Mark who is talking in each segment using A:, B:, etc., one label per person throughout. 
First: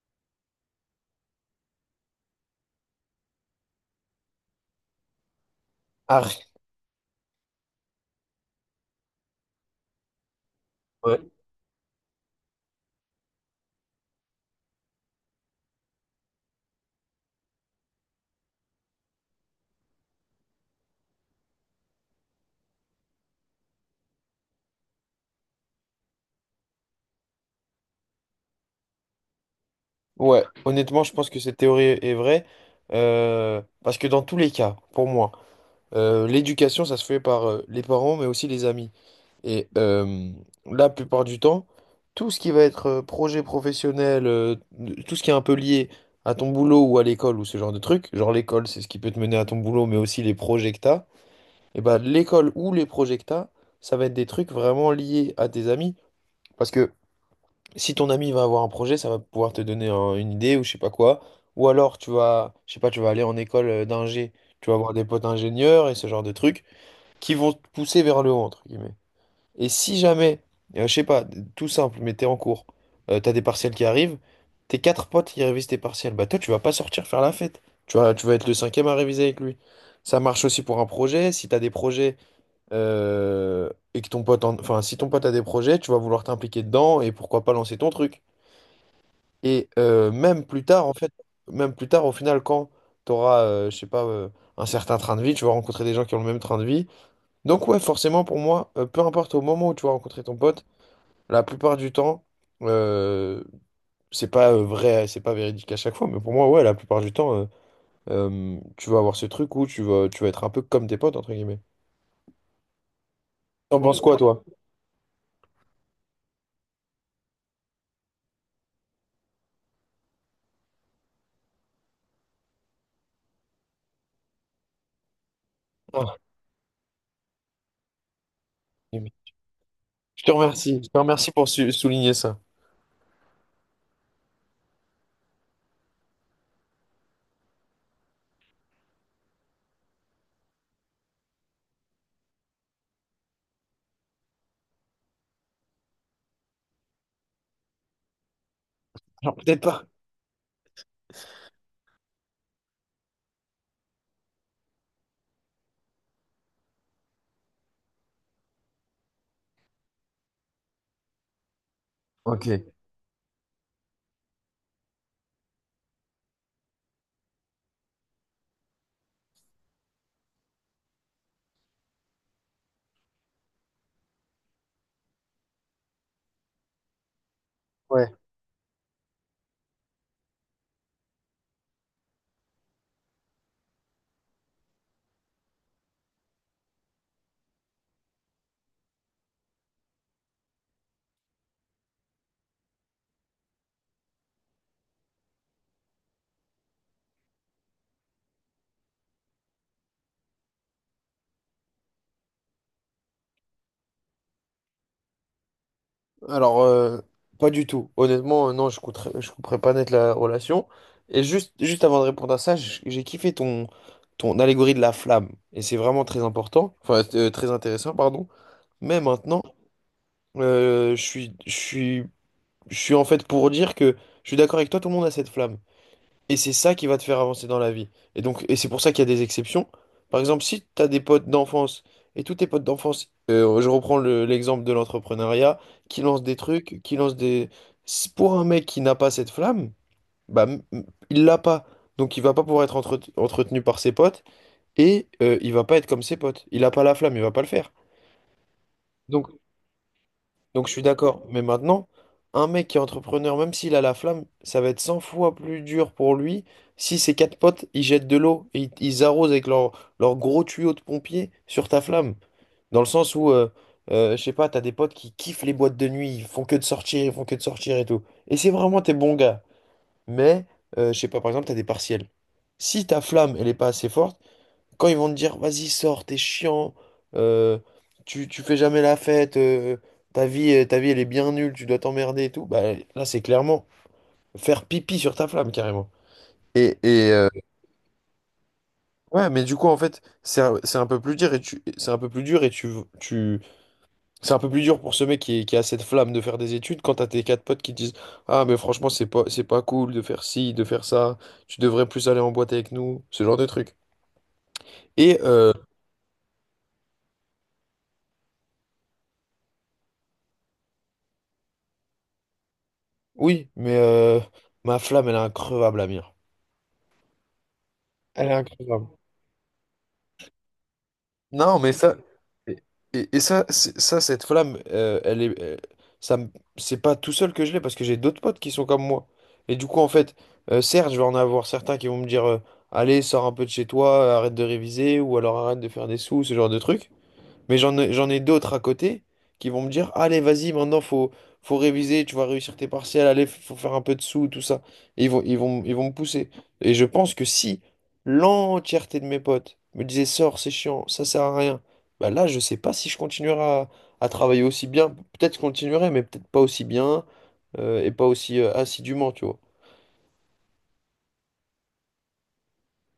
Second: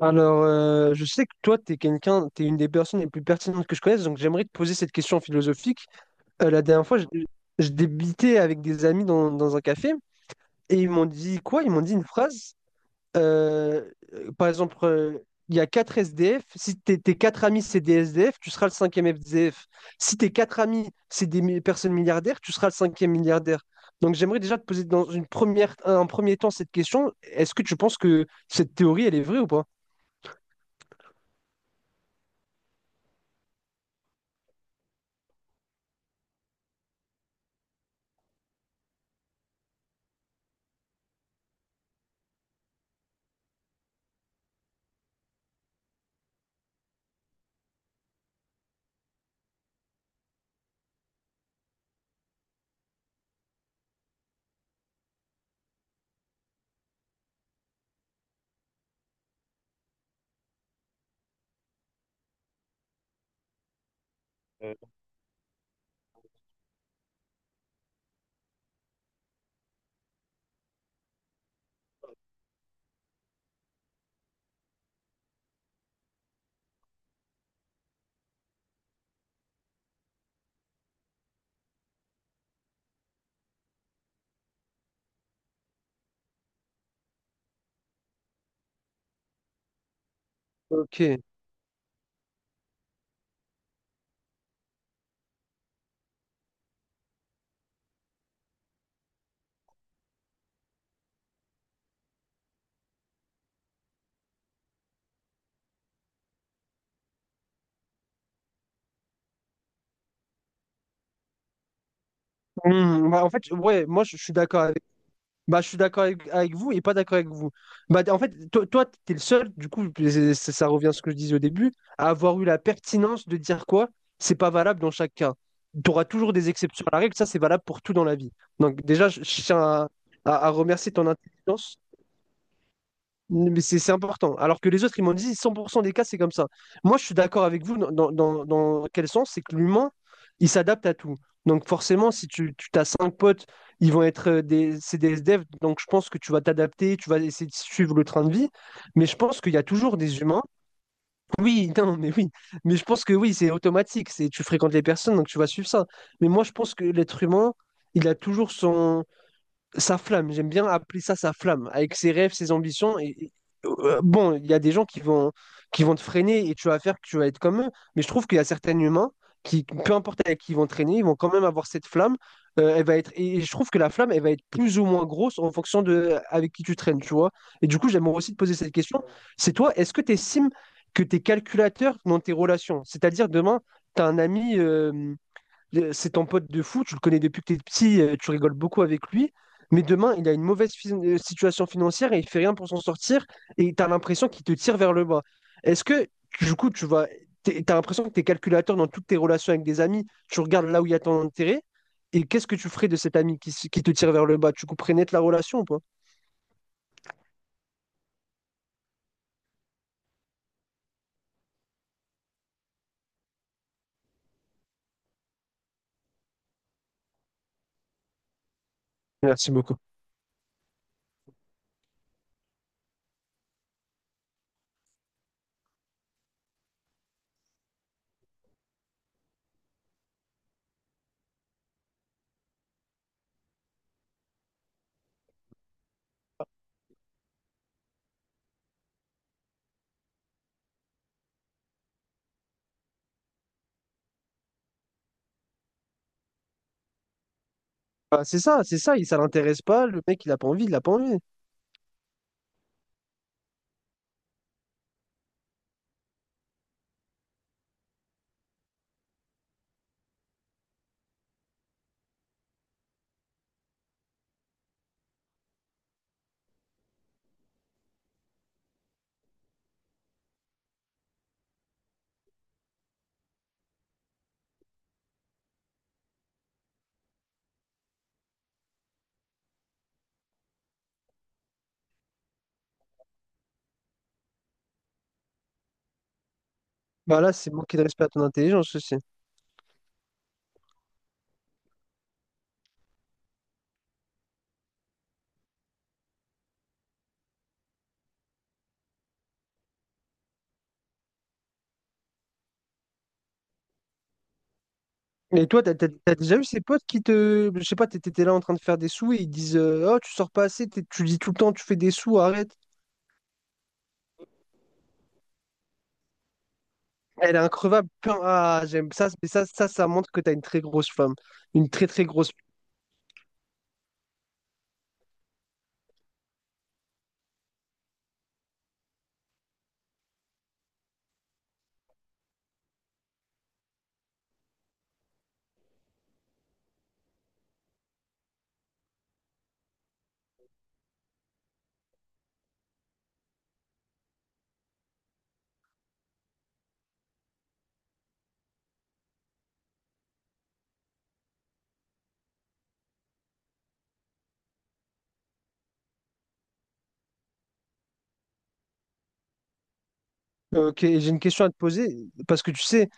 A: Alors, je sais que toi, tu es quelqu'un, tu une des personnes les plus pertinentes que je connaisse, donc j'aimerais te poser cette question philosophique.
B: Ah,
A: La dernière fois, je débitais avec des amis dans un café et ils m'ont
B: ouais.
A: dit quoi? Ils m'ont dit une phrase. Par exemple, il y a quatre SDF. Si tes quatre amis, c'est des SDF, tu seras le cinquième SDF. Si tes quatre amis, c'est des personnes milliardaires, tu seras le cinquième milliardaire. Donc, j'aimerais déjà te poser dans une première, un premier temps cette question. Est-ce que tu penses que cette théorie, elle est vraie ou pas?
B: Ouais, honnêtement, je pense que cette théorie est vraie. Parce que dans tous les cas, pour moi, l'éducation, ça se fait par les parents, mais aussi les amis. Et la plupart du temps, tout ce qui va être projet professionnel, tout ce qui est un peu lié à ton boulot ou à l'école ou ce genre de truc, genre l'école, c'est ce qui peut te mener à ton boulot, mais aussi les projets que t'as, et ben l'école ou les projets que t'as, ça va être des trucs vraiment liés à tes amis. Parce que si ton ami va avoir un projet, ça va pouvoir te donner une idée ou je sais pas quoi. Ou alors tu vas, je sais pas, tu vas aller en école d'ingé, tu vas avoir des potes ingénieurs et ce genre de trucs qui vont te pousser vers le haut, entre guillemets. Et si jamais, je sais pas, tout simple, mais t'es en cours, t'as des partiels qui arrivent, tes quatre potes qui révisent tes partiels, bah toi tu vas pas sortir faire la fête. Tu vas être le cinquième à réviser avec lui. Ça marche aussi pour un projet. Si t'as des projets euh, et que ton pote, enfin, si ton pote a des projets, tu vas vouloir t'impliquer dedans et pourquoi pas lancer ton truc. Et même plus tard, en fait,
A: Ok.
B: même plus tard, au final, quand tu auras, je sais pas, un certain train de vie, tu vas rencontrer des gens qui ont le même train de vie. Donc ouais, forcément, pour moi, peu importe au moment où tu vas rencontrer ton pote, la plupart du temps, euh, c'est pas véridique à chaque fois, mais pour moi, ouais, la plupart du temps, tu vas avoir ce truc où tu vas être un peu comme tes potes, entre guillemets.
A: Hmm, bah, en fait,
B: T'en
A: ouais,
B: penses
A: moi
B: quoi,
A: je suis
B: toi?
A: d'accord avec, bah, je suis d'accord avec vous et pas d'accord avec vous. Bah, en fait, toi, t'es le seul, du coup, ça revient à ce que je disais au début, à avoir eu la pertinence de dire quoi, c'est pas valable dans chaque cas. Tu auras
B: Ah,
A: toujours des exceptions à la règle, ça c'est valable pour tout dans la vie. Donc,
B: je
A: déjà, je tiens à, à
B: je
A: remercier
B: te
A: ton
B: remercie pour
A: intelligence
B: souligner ça.
A: mais c'est important. Alors que les autres, ils m'ont dit 100% des cas, c'est comme ça. Moi, je suis d'accord avec vous dans quel sens? C'est que l'humain, il s'adapte à tout. Donc forcément, si tu as cinq potes, ils vont être c'est des SDF, donc je pense que tu vas t'adapter, tu vas essayer de suivre le train de vie. Mais je
B: Genre,
A: pense qu'il y
B: peut-être
A: a
B: pas.
A: toujours des humains. Oui, non, mais oui. Mais je pense que oui, c'est automatique. C'est, tu fréquentes les personnes, donc tu vas suivre ça. Mais moi, je pense que l'être humain, il a toujours son sa flamme, j'aime bien appeler ça sa flamme, avec ses rêves, ses
B: Ok.
A: ambitions. Et, bon, il y a des gens qui vont te freiner et tu vas faire que tu vas être comme eux, mais je trouve qu'il y a certains humains qui, peu importe avec qui ils vont traîner, ils vont quand même avoir cette flamme. Elle va être, et je trouve que la flamme, elle va être plus ou moins grosse en fonction de avec qui tu traînes, tu vois. Et du coup,
B: Ouais.
A: j'aimerais aussi te poser cette question. C'est toi, est-ce que tu estimes que tu es calculateur dans tes relations? C'est-à-dire, demain, tu as un ami. C'est ton pote de fou, tu le connais depuis que t'es petit, tu rigoles beaucoup avec lui. Mais demain, il a une mauvaise situation financière et il fait rien pour s'en sortir et tu as l'impression qu'il te tire vers le bas. Est-ce que, du coup, tu vas, t'as l'impression que tu es calculateur dans toutes tes relations avec des amis, tu regardes là où il y a ton intérêt et qu'est-ce que tu ferais de cet ami qui, qui te tire vers le bas? Tu couperais net la relation ou pas?
B: Alors, pas du tout. Honnêtement, non, je couperais pas net la relation. Et juste avant de répondre à ça, j'ai kiffé ton, ton allégorie de la flamme. Et c'est vraiment très important, enfin, très intéressant, pardon. Mais maintenant,
A: Merci beaucoup.
B: euh, je suis, je suis, je suis en fait pour dire que je suis d'accord avec toi, tout le monde a cette flamme. Et c'est ça qui va te faire avancer dans la vie. Et donc, et c'est pour ça qu'il y a des exceptions. Par exemple, si tu as des potes d'enfance et tous tes potes d'enfance, je reprends l'exemple de l'entrepreneuriat, qui lance des trucs, qui lance des... Si pour un mec qui n'a pas cette flamme, bah, il l'a pas. Donc, il va pas pouvoir être entretenu par ses potes et il va pas être comme ses potes. Il n'a pas la flamme, il va pas le faire.
A: Bah, c'est ça, il, ça
B: Donc,
A: l'intéresse pas, le mec il a pas envie,
B: donc je
A: il a
B: suis
A: pas envie.
B: d'accord. Mais maintenant, un mec qui est entrepreneur, même s'il a la flamme, ça va être 100 fois plus dur pour lui si ses quatre potes, ils jettent de l'eau et ils arrosent avec leur, leur gros tuyau de pompier sur ta flamme. Dans le sens où, je sais pas, t'as des potes qui kiffent les boîtes de nuit, ils font que de sortir, ils font que de sortir et tout. Et c'est vraiment tes bons gars. Mais, je sais pas, par exemple, t'as des partiels. Si ta flamme, elle est pas assez forte, quand ils vont te dire, vas-y, sors, t'es chiant, euh, tu fais jamais la fête, ta vie, elle est bien nulle, tu dois t'emmerder et tout, bah là, c'est clairement faire pipi sur ta flamme, carrément. Et, et
A: Bah
B: euh,
A: là, c'est manquer de respect à ton intelligence aussi.
B: ouais, mais du coup, en fait, c'est un peu plus dur et tu, c'est un peu plus dur et tu, c'est un peu plus dur pour ce mec qui, qui a cette flamme de faire des études quand t'as tes quatre potes qui te disent, ah, mais franchement, c'est pas cool de faire ci, de faire ça, tu devrais plus aller en boîte avec nous, ce genre de truc. Et,
A: Et
B: euh,
A: toi, t'as déjà eu ces potes qui te. Je sais pas, t'étais là en train de faire des sous et ils disent oh, tu sors pas assez, tu dis tout le temps, tu fais des sous, arrête.
B: Oui, mais ma flamme, elle est increvable, Amir.
A: Elle est increvable. Putain,
B: Elle est
A: ah,
B: incroyable.
A: j'aime ça, mais ça montre que t'as une très grosse femme.
B: Non,
A: Une
B: mais
A: très
B: ça,
A: très grosse.
B: et, et ça, ça, cette flamme, elle est, ça, me- c'est pas tout seul que je l'ai parce que j'ai d'autres potes qui sont comme moi. Et du coup, en fait, certes, je vais en avoir certains qui vont me dire, allez, sors un peu de chez toi, arrête de réviser, ou alors arrête de faire des sous, ce genre de trucs. Mais j'en ai d'autres à côté qui vont me dire, allez, vas-y, maintenant, faut réviser, tu vas réussir tes partiels, allez, faut faire un peu de sous, tout ça. Et ils vont me pousser. Et je pense que si l'entièreté de mes potes me disaient, sors, c'est chiant, ça sert à rien, bah là, je sais pas si je continuerai à travailler aussi bien. Peut-être que je continuerai, mais peut-être pas aussi bien, et pas aussi assidûment, tu vois.
A: Ok, j'ai une question à te poser, parce que tu sais,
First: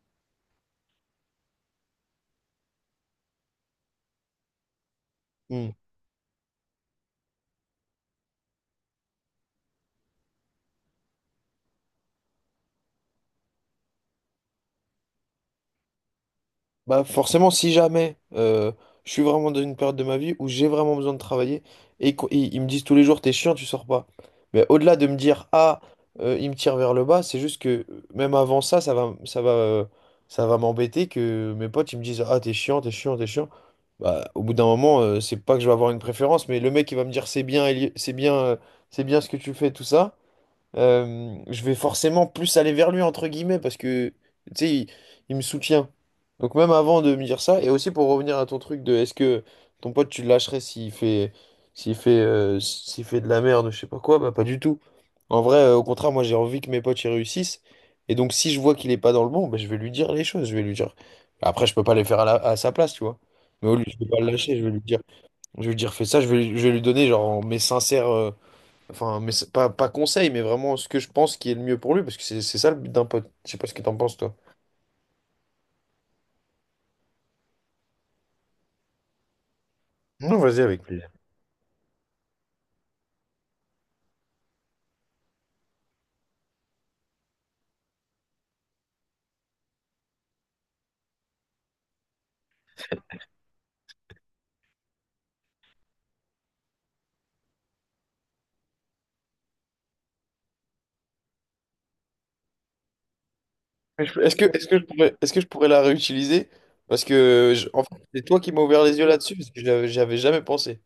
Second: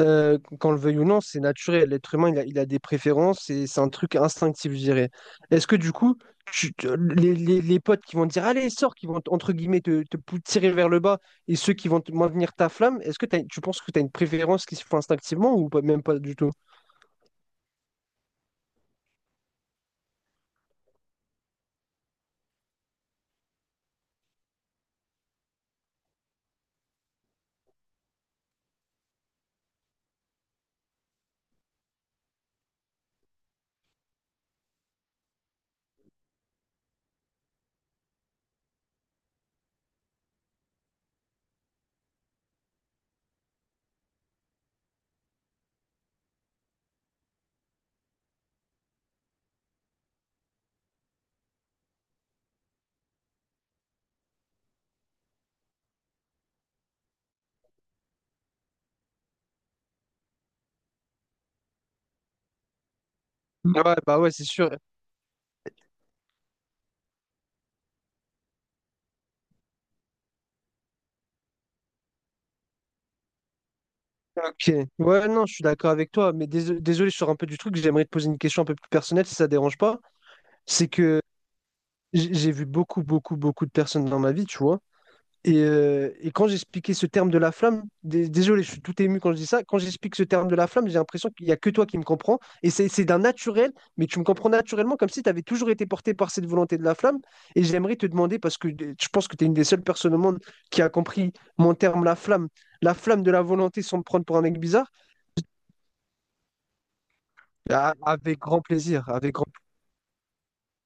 A: qu'on le veuille ou non, c'est naturel. L'être humain, il a des préférences et c'est un truc instinctif, je dirais. Est-ce
B: Hmm.
A: que du coup, tu- tu- les, les potes qui vont te dire, allez, sors, qui vont, entre guillemets, tirer vers le bas, et ceux qui vont te maintenir ta flamme, est-ce que tu penses que tu as une préférence qui se fait instinctivement ou pas- même pas du tout?
B: Bah forcément, si jamais je suis vraiment dans une période de ma vie où j'ai vraiment besoin de travailler et ils me disent tous les jours, t'es chiant, tu sors pas. Mais au-delà de me dire, ah, ils me tirent vers le bas, c'est juste que même avant ça, ça va m'embêter que mes potes ils me disent, ah, t'es chiant, t'es chiant, t'es chiant. Bah, au bout d'un moment, c'est pas que je vais avoir une préférence, mais le mec il va me dire, c'est bien, c'est bien, c'est bien ce que tu fais, tout ça, je vais forcément plus aller vers lui, entre guillemets, parce que, tu sais, il me soutient. Donc même avant de me dire ça, et aussi pour revenir à ton truc de est-ce que ton pote, tu le lâcherais s'il fait de la merde, je sais pas quoi, bah pas du tout. En vrai, au contraire, moi j'ai envie que mes potes y réussissent. Et donc si je vois qu'il est pas dans le bon, bah, je vais lui dire. Après, je peux pas les faire à, à sa place, tu vois. Mais au lieu,
A: Ouais,
B: je vais pas
A: bah
B: le
A: ouais, c'est
B: lâcher,
A: sûr.
B: je vais lui dire fais ça, je vais lui donner genre mes sincères. Enfin, mais c'est pas, pas conseil, mais vraiment ce que je pense qui est le mieux pour lui, parce que c'est ça le but d'un pote. Je sais pas ce que t'en penses, toi.
A: Ok. Ouais, non, je suis d'accord avec toi, mais désolé, je sors un peu du truc, j'aimerais te poser une question un peu plus personnelle, si ça te dérange pas.
B: Non, vas-y avec
A: C'est
B: plaisir.
A: que j'ai vu beaucoup, beaucoup, beaucoup de personnes dans ma vie, tu vois. Et quand j'expliquais ce terme de la flamme, désolé, je suis tout ému quand je dis ça, quand j'explique ce terme de la flamme, j'ai l'impression qu'il n'y a que toi qui me comprends. Et c'est d'un naturel, mais tu me comprends naturellement comme si tu avais toujours été porté par cette volonté de la flamme. Et j'aimerais te demander, parce que je pense que tu es une des seules personnes au monde qui a compris mon terme, la flamme de la volonté sans me
B: Mais
A: prendre pour un mec bizarre.
B: Est-ce que je pourrais la réutiliser? Parce que en
A: Ah,
B: fait, c'est
A: avec
B: toi qui
A: grand
B: m'as ouvert les yeux
A: plaisir, avec
B: là-dessus,
A: grand
B: parce que j'avais jamais pensé.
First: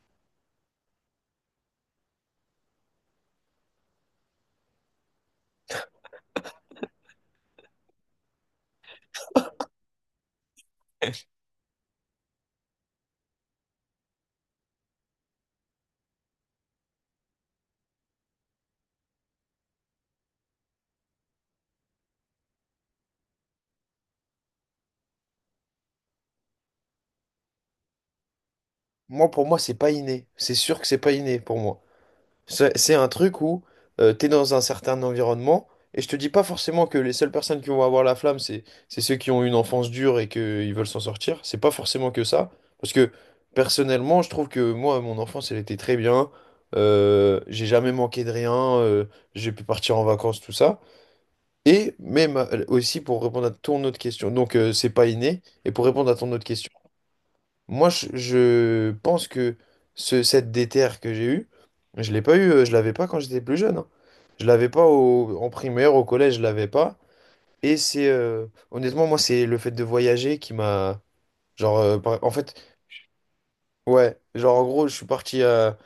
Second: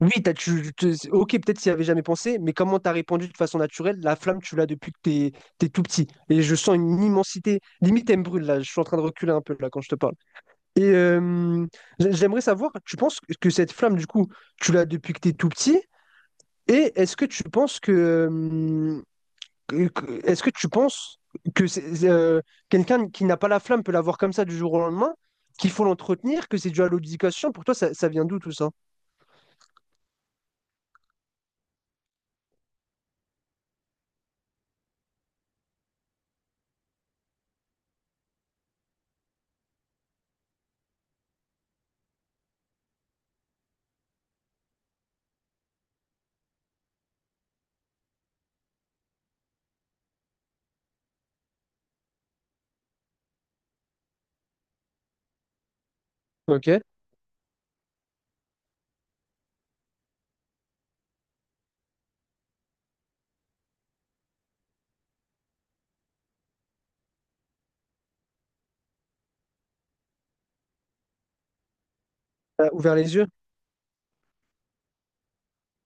A: oui, t'as, tu- c'est- ok, peut-être s'il y avait jamais pensé, mais comment t'as répondu de façon naturelle, la flamme, tu l'as depuis que t'es tout petit. Et je sens une immensité. Limite, elle me brûle, là. Je suis en train de reculer un peu, là, quand je te parle. Et j'aimerais savoir, tu penses que cette flamme, du coup, tu l'as depuis que t'es tout petit? Et est-ce que tu penses que, est-ce que tu penses que c'est, quelqu'un qui n'a pas la flamme peut l'avoir comme ça du jour au lendemain, qu'il faut l'entretenir, que c'est dû à l'éducation? Pour toi, ça vient d'où tout ça?
B: Moi, pour moi, c'est pas inné. C'est sûr que c'est pas inné pour moi. C'est un truc où t'es dans un certain environnement, et je te dis pas forcément que les seules personnes qui vont avoir la flamme, c'est ceux qui ont une enfance dure et qu'ils veulent s'en sortir. C'est pas forcément que ça, parce que personnellement, je trouve que moi, mon enfance, elle était très bien. J'ai jamais manqué de rien, j'ai pu partir en vacances, tout ça. Et même aussi pour répondre à ton autre question, donc c'est pas inné, et pour répondre à ton autre
A: Ok.
B: question. Moi, je pense que cette déterre que j'ai eue, je l'ai pas eu, je l'avais pas quand j'étais plus jeune, hein. Je l'avais pas en primaire, au collège, je l'avais pas. Et c'est honnêtement, moi, c'est le fait de voyager qui m'a genre en fait,
A: T'as ouvert les yeux.
B: ouais, genre en gros, je suis parti à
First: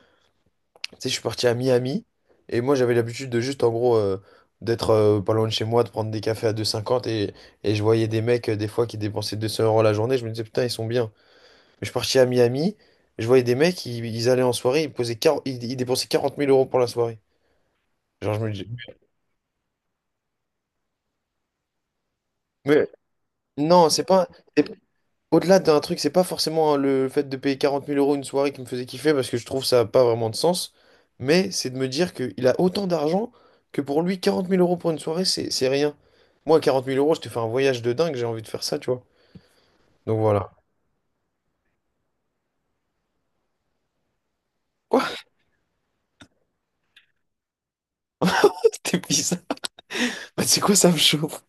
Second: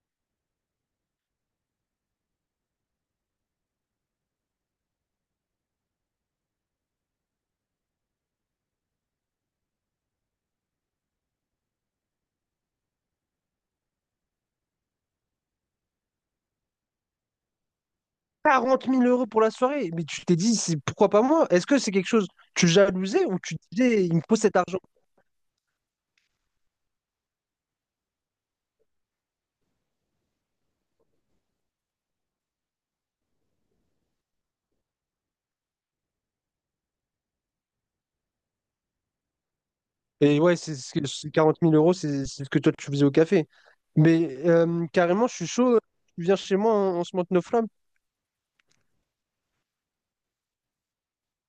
B: tu sais, je suis parti à Miami et moi j'avais l'habitude de juste en gros d'être pas loin de chez moi, de prendre des cafés à 2,50 et je voyais des mecs des fois qui dépensaient 200 euros la journée, je me disais putain, ils sont bien. Mais je suis parti à Miami, je voyais des mecs, ils allaient en soirée, ils dépensaient 40 000 euros pour la soirée. Genre, je me dis.
A: 40 000 euros pour la soirée. Mais tu t'es dit, c'est pourquoi pas moi? Est-ce que c'est quelque chose, tu
B: Mais
A: jalousais ou tu
B: non, c'est
A: disais, il me
B: pas.
A: faut cet
B: c'est-
A: argent?
B: Au-delà d'un truc, c'est pas forcément hein, le fait de payer 40 000 euros une soirée qui me faisait kiffer parce que je trouve ça n'a pas vraiment de sens. Mais c'est de me dire qu'il a autant d'argent que pour lui, 40 000 euros pour une soirée, c'est rien. Moi, 40 000 euros, je te fais un voyage de dingue, j'ai envie de faire ça, tu vois. Donc
A: Et
B: voilà.
A: ouais, c'est ce que- c'est 40 000 euros, c'est ce que toi tu faisais au café. Mais
B: Quoi?
A: carrément, je suis chaud. Tu viens chez moi, on se monte nos flammes.
B: T'es bizarre. Bah, c'est quoi ça me chauffe?